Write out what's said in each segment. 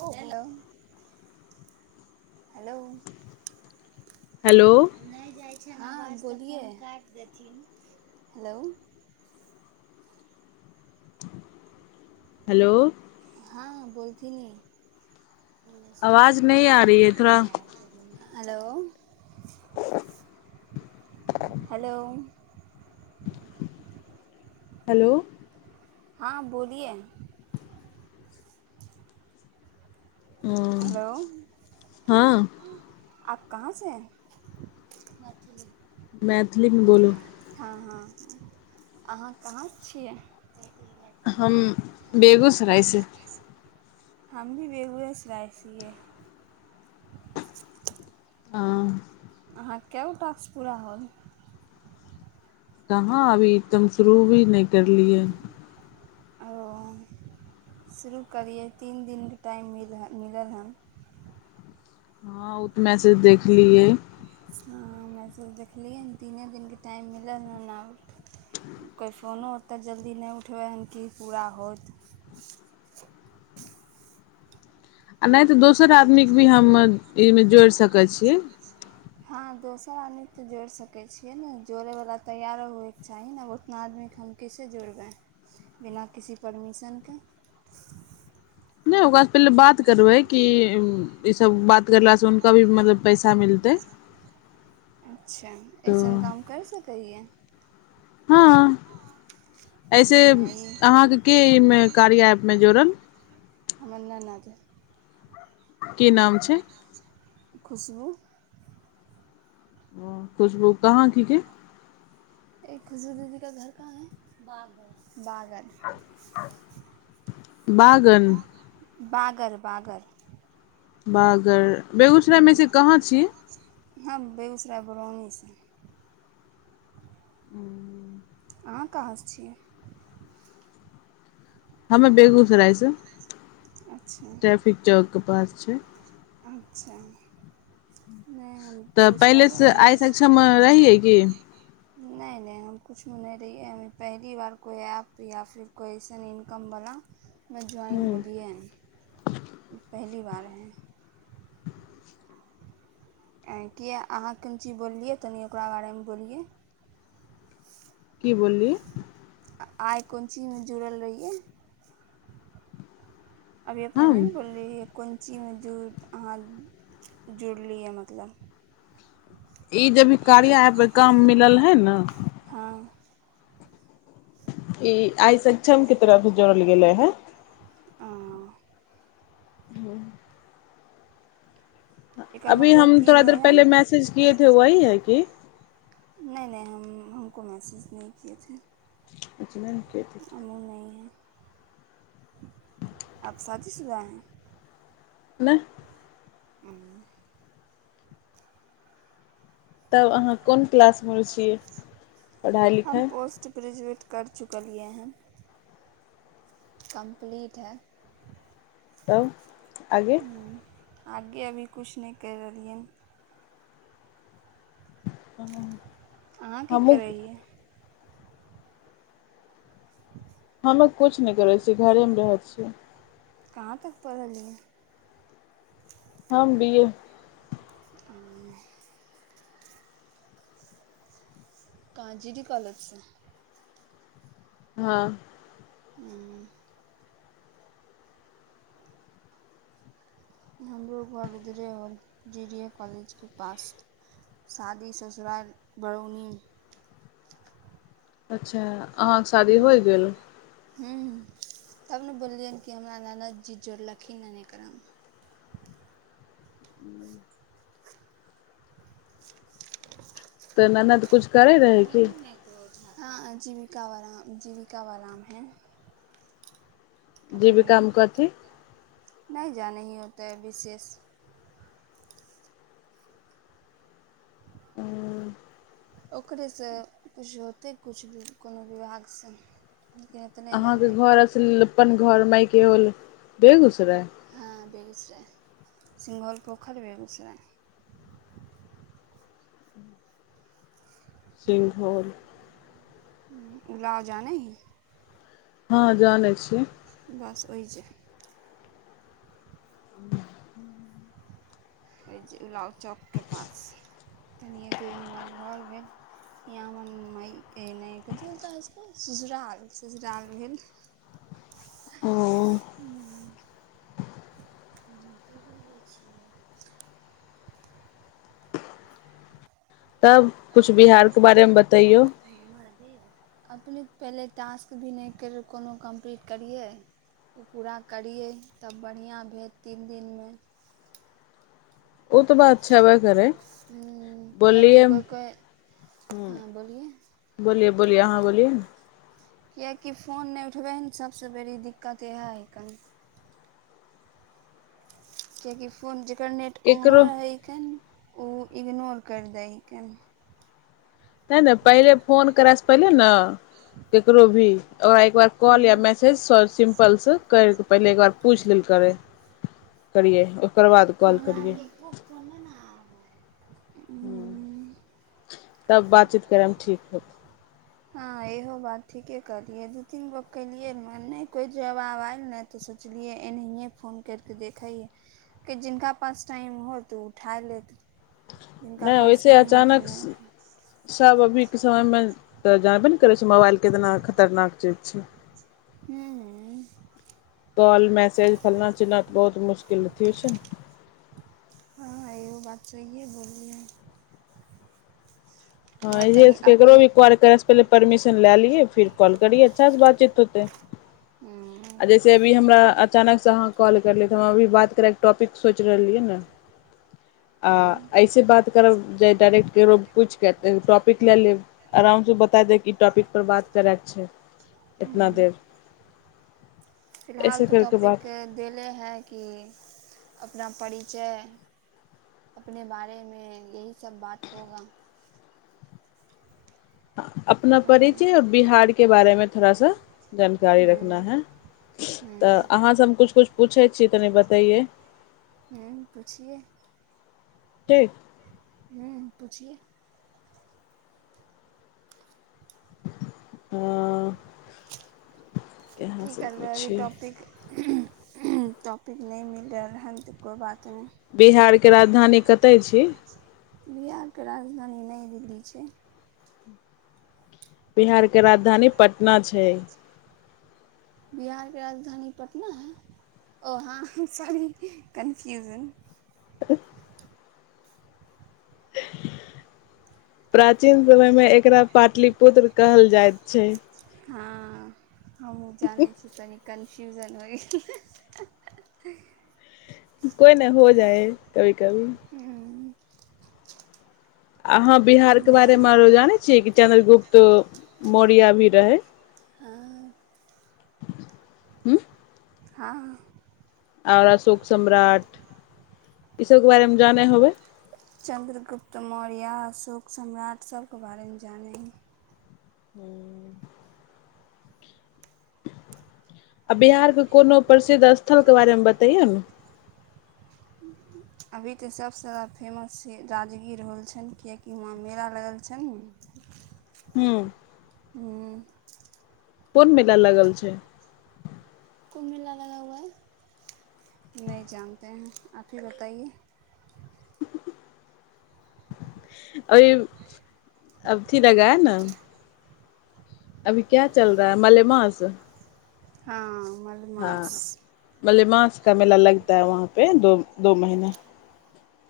हो hello hello नहि। हँ बोलिये हेलो। हेलो। हँ बोथि नी। आवाज नहीं आ रही है थोड़ा [unintelligible] हेलो। हेलो। हेलो। हँ बोलिये। ह हेलो हँ। आप कहाँ से [unintelligible] मैथिलथल मे बोलु। हँ हँ अहाँ कहाँसँ छियै। हम बेगूसराय से। हम भी बेगूस जाइ छिय। आ। अहाँके कए गो टास्क पूरा होल। कहाँ अभी एकदम शुरू भी नहि। करलिय। ओ शुरू करियै तीन दिनके टाइम मिलल हन हँ ओ तऽ मैसेज देखलियै। ह हमेसभ देखलियैन तीने दिनके टाइम मिलल हन आ कोइ फोनो ओतय जल्दी नहि उठबै हन कि पूरा होत। आ नहि तऽ दोसर आदमी केँ भी हम एहिमे जोड़ि सकै छिय। हँ दोसर आदमी के तऽ जोड़ि सकै छियै ने जोड़यवला तैयारो होयके चाही ने उतना आदमी के हम कैसे जोड़बै बिना किसी परमिशन के। नहि होगा पहिले बात। करबै कि। ईसब बात करलासँ हुनका भी मतलब पैसा मिलतै। अच्छा तऽ एइसन काम करि सकै हियै। हँ। एहिसे ई नहि ई अहाँके के एहिमे कार्य ऐप मे जोड़ल। [unintelligible] की नाम छै। खुशबू। ओ खुशबु कहाँ की के एक खुजू दीदी का घर कहाँ है बाप। बागल। बागर बागर। बागर। बेगूसरायमे से कहाँ छी हँ बेगूसराय बरौनीसँ ह। अहाँ कहाँ छियै। हमे बेगूसराय से। अच्छा ट्रैफिक जक। कपास छै। अच्छा। नहि हम तऽ बेगूसराय पहिले से बरौनी आइ सक्षम रहियै कि। नहि नहि हम किुछुमे नहि रहियै हम पहली बार कोइ ऐप या फिर कोइ अइसन इनकमवला। मे ज्वाइन होलियै। ई पहली बार है। किए अहाँ कोन चीज बोललियै तनि ओकरा बारेमे बोलियै। कि बोलइ। आइ कोन चीजमे जुड़ल रहियै। अभी अपने नहि हम ने बोलीै। कोन चीज मे ज अहाँ जुड़लियै मतलब। ई ज भी कार्य काम म। मिलल हइ ने। हँ। ई आइ सक्षम क तरफ जोड़ल गेले हे। ओ। हू। एकर अभी मतलब हम की थोड़ा देर होइ हइ पहिले मैसेज किए। वी है की। नहि नहि हम हमको महसूस नहि किए छैे। [unintelligible] हमूँ नहि है। आप शादी सुधा है। न। ह। तब अहाँ कोन क्लास मे छियै। पढ़ाइ हम लिखाइ पोस्ट ग्रेजुएट। करि चुकलियै है। कम्प्लीट है। ह। आगे। हूँ आगे अभी किछु नहि करि रहलियनि। ह अहाँ की करै हमक। हियै मे कछु नहि करै छियै घरे मे रहै छियै। कहाँ तक पढ़लियै। हम बीए। आ। [unintelligible] हँ। ह [inaudible] हमरो घर उधरे आ जी ी ए कॉलेजके पास शादी ससुराल बरौनी। अच्छा। अहाँके शादी होइ गेल। हूँ तब ने बोललियनि कि हमरा ननद जी जोड़लखिन एने एकरामे। त मै नहि। कुछु करै रहै की। हँ जीविका वाम जीविका वाराम है। जबी काम कथि। जाही होताै विशेष। ओकरेसे किछु होतै किछु भी कोनो विभाग से। अहाँके घर से। अपन घर मके होल बेेगू। रह। हँ बेगूसराय सिंघल पोखरि बेगूसराय। [unintelligible] उलाव जान ही। हँ जानइ छी। बस ओइ जे। ह। ुलाव चौकके पास तनिए दूरमे हमर घर भेल यहाँ हमर मायकेनाके झूल त ससुराल ससुराल भेल। ओ ह। हम की बोलै छियै। तब कुछ बिहार। के बारेमे बतैयौ। अपने पहिले टास्क भी नहि कर कोनो कम्प्लीट करियै ओ पूरा करियै तब बढ़िआँ भेल तीन दिनमे। ओ तऽ बात अच्छा वह करै बोलिए किएकि कोइ कोइ ह हँ बोलिए बोलिए। बोलिए अहाँ बोलिए ने। किएकि फोन नहि उठबै हन सभसँ बेड़ी दिक्कत इएह हइ कन। कियकि फोन जे। इनकरनेट ऑनो ककरो रहैिक। ओ इग्नोर करि दै हिकन। ते ने पहिले फोन करयसँ पहिले ने ककरो भी। ओकरा एक बार कॉल या मैसेज। कल से करिके पहिले एकबार पूछि लेल करै करियै ओ। ओकर बाद कॉल करै। ह्म तब बातचीत करम ठीक होत। हँ इहो बात ठीके कहलियै दू तीन गो केलियै नहि कोइ जवाब आयल ने तऽ सोचलियै एनाहिए फोन करि कऽ देखैै। कि जिनका पास टाइम हो तऽ उठा लेत। जिनका नहि पास ओहिसे होत ओ अचानक नहि उठा सब अभी के समय मे त जाबे ने। क करै छै मोबाइल कितना खतरनाक चीज छै। हूँ कॉल मैसेज फलना चना त बहुत मुश्किल। मुश्किलथ हो छै ने। हँ एगो बात सहिए बोलियै। हँ इह ककरो भी कॉल करयसँ पहिले परमिशन लए लियै फिर कॉल करियै अच्छा से बातचीत होतै अपने आ जैसे अभी हमरा। अचानक से अहाँ कॉल करलियै तऽ हम अभी बात करैके टॉपिक सोचि रहलियै ने। आ ऐसे बात करल जाय डायरेक्ट करब कुछ। टॉपिक लए लेब आरामसँ बता दे ई टॉपिक पर बात करयके छै। एतना देर। फिलहाल ऐसे तऽ करके टॉपिक बात देले है कि। अपना परिचय अपने बारे मे यही सब बात होगा। अपना परिचय आ और बिहार के बारेमे थोड़ा सा जानकारी रखना हम्म है तऽ हम्म अहाँ सब हम किुछ कुछु। पूछै छीय तनि बतैये। हूँ पुछिेय। ठीक। हू पुछिय। हँ। की करबै अभी टॉपिक। टॉपिक नहि मिल रहल त कोइ बात। नहि बिहार के राजधानी कतय छी। बिहार के राजधानी नई दिल्ली छै। बिहार के राजधानी पटना छै। बिहार के राजधानी पटना है वहाँ सारी कन्फ्यूजन। प्राचीन समय मे एकरा पाटलिपुत्र कहल जाइत छै। हँ। हमहूँ जानै छी तनि। कन्फ्यूजन होइ गेल। कोइ नहि हो जाए कभी कभी। गेल अहाँ बिहार के जे बारे मेरो जाने छीयै कि चंन्द्रगुप्त। तऽ मौरिया भी रहै। आ। हू। हँ। आओर अशोक सम्राट ईसभके बारेमे जानै होबै। चन्द्रगुप्त मौर्या अशोक सम्राट सबके बारेमे जानै। हू। आ बिहार के कोनो प्रसिद्ध स्थलके बारेमे बतैयौ ने। अभी तऽ सभसँ ज़्यादा फेमस छै राजगीर हो छनि किएकि हुआाँ मेला लागल छनि ने। ह्म। हू कोन मेेल लागल छै [unintelligible] [unintelligible] [unintelligible] हँ कमर हाँ मास [unintelligible]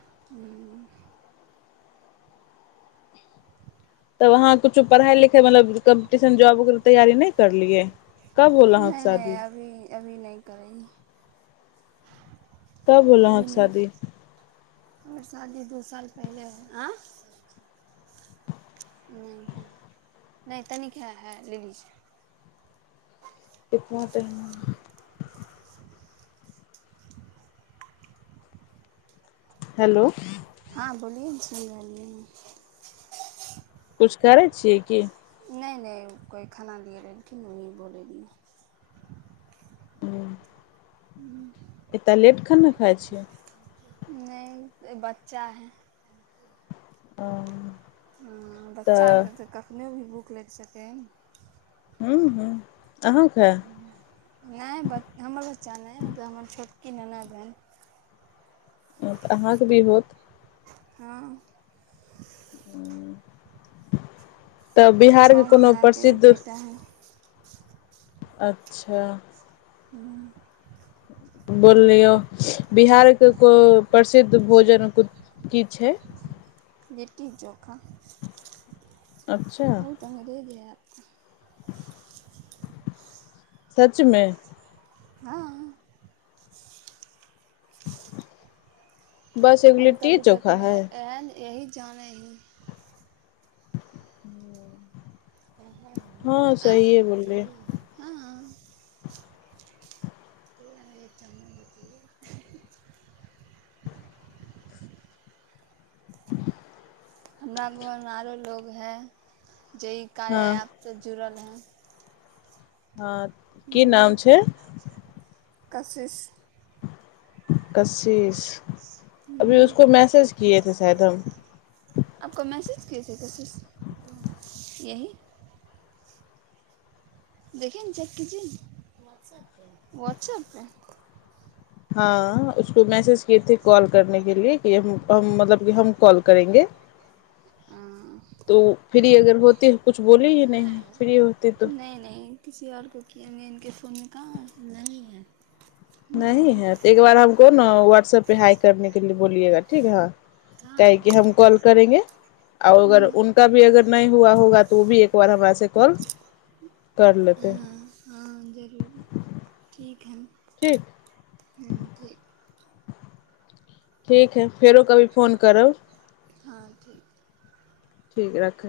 ह तब अहाँ किछो पढ़ाइ लिखाइ मतलब कम्पटिशन जॉबकर तैयारी नहि करलियै कब होोल हं नहि नहि शादी अभी अभी नहि करै कब बोल हक शादी आओर शादी दू साल पहिले आँ नहि नहि तनिक हए लेली एप म त हेलो हँ बोलि छी गेलियै किछु करै छियै की कोै खाना दिै रह किनुनि बोल द हू एतय लेट खन ने खाइ छियै [unintelligible] आ ह बच्चाक के तऽ कखने भी भूख लागि सकै हू हू नहि ब हमर बच्चा नहि मतलब हमर छोट किननागनि ह तऽ अहाँके भी होत हँ हू तऽ छओ बिहारके कोनो महीनाके एगो प्रसिद्ध बेटा हइ अच्छा ह बोललियौ बिहारके कोइ प्रसिद्ध भोजन की छै लिट्टी चोखा अच्छा बहुते [unintelligible] सचमे हँ। बस एगो लिट्टी चोखा है। यएही जानै ही। हँ सही है बोले। च हमरा घर मे आरो लोग है। जे इ कार्य हाँ प से जुड़ल है। ह। हँ की नाम छै। कशिश। किशिश। अभी उसको मैसेज किए थे। [unintelligible] आपक मैसेज कज कैस यही। देखिन चेक कि वट्सऐप प। हँ उसको मैसेज किए थे कॉल करनेके लि कि हम मतलब कि हम कॉल करेंगे। त फिर अगर। होते। कुछ बोल ही नहि फ्री होती तो। नहीं नहीं किसी आओर को किए ने इके फोनमे कहाँ न है। नह नहीं है त एक बार हमको ने व्हाट्सऐप पे हाइक करने के। बोलियगा ठीक हँ। काह कि हम कॉल करेंगे आ अगर है उनका भी अगर नहि। हुआ होगा तऽ ओ भी एक बार हमरा से कॉल कर लेते। हाँ एखन की। ठीक है फेरो कभी फोन करब। हँ ठीक। ठीक रख।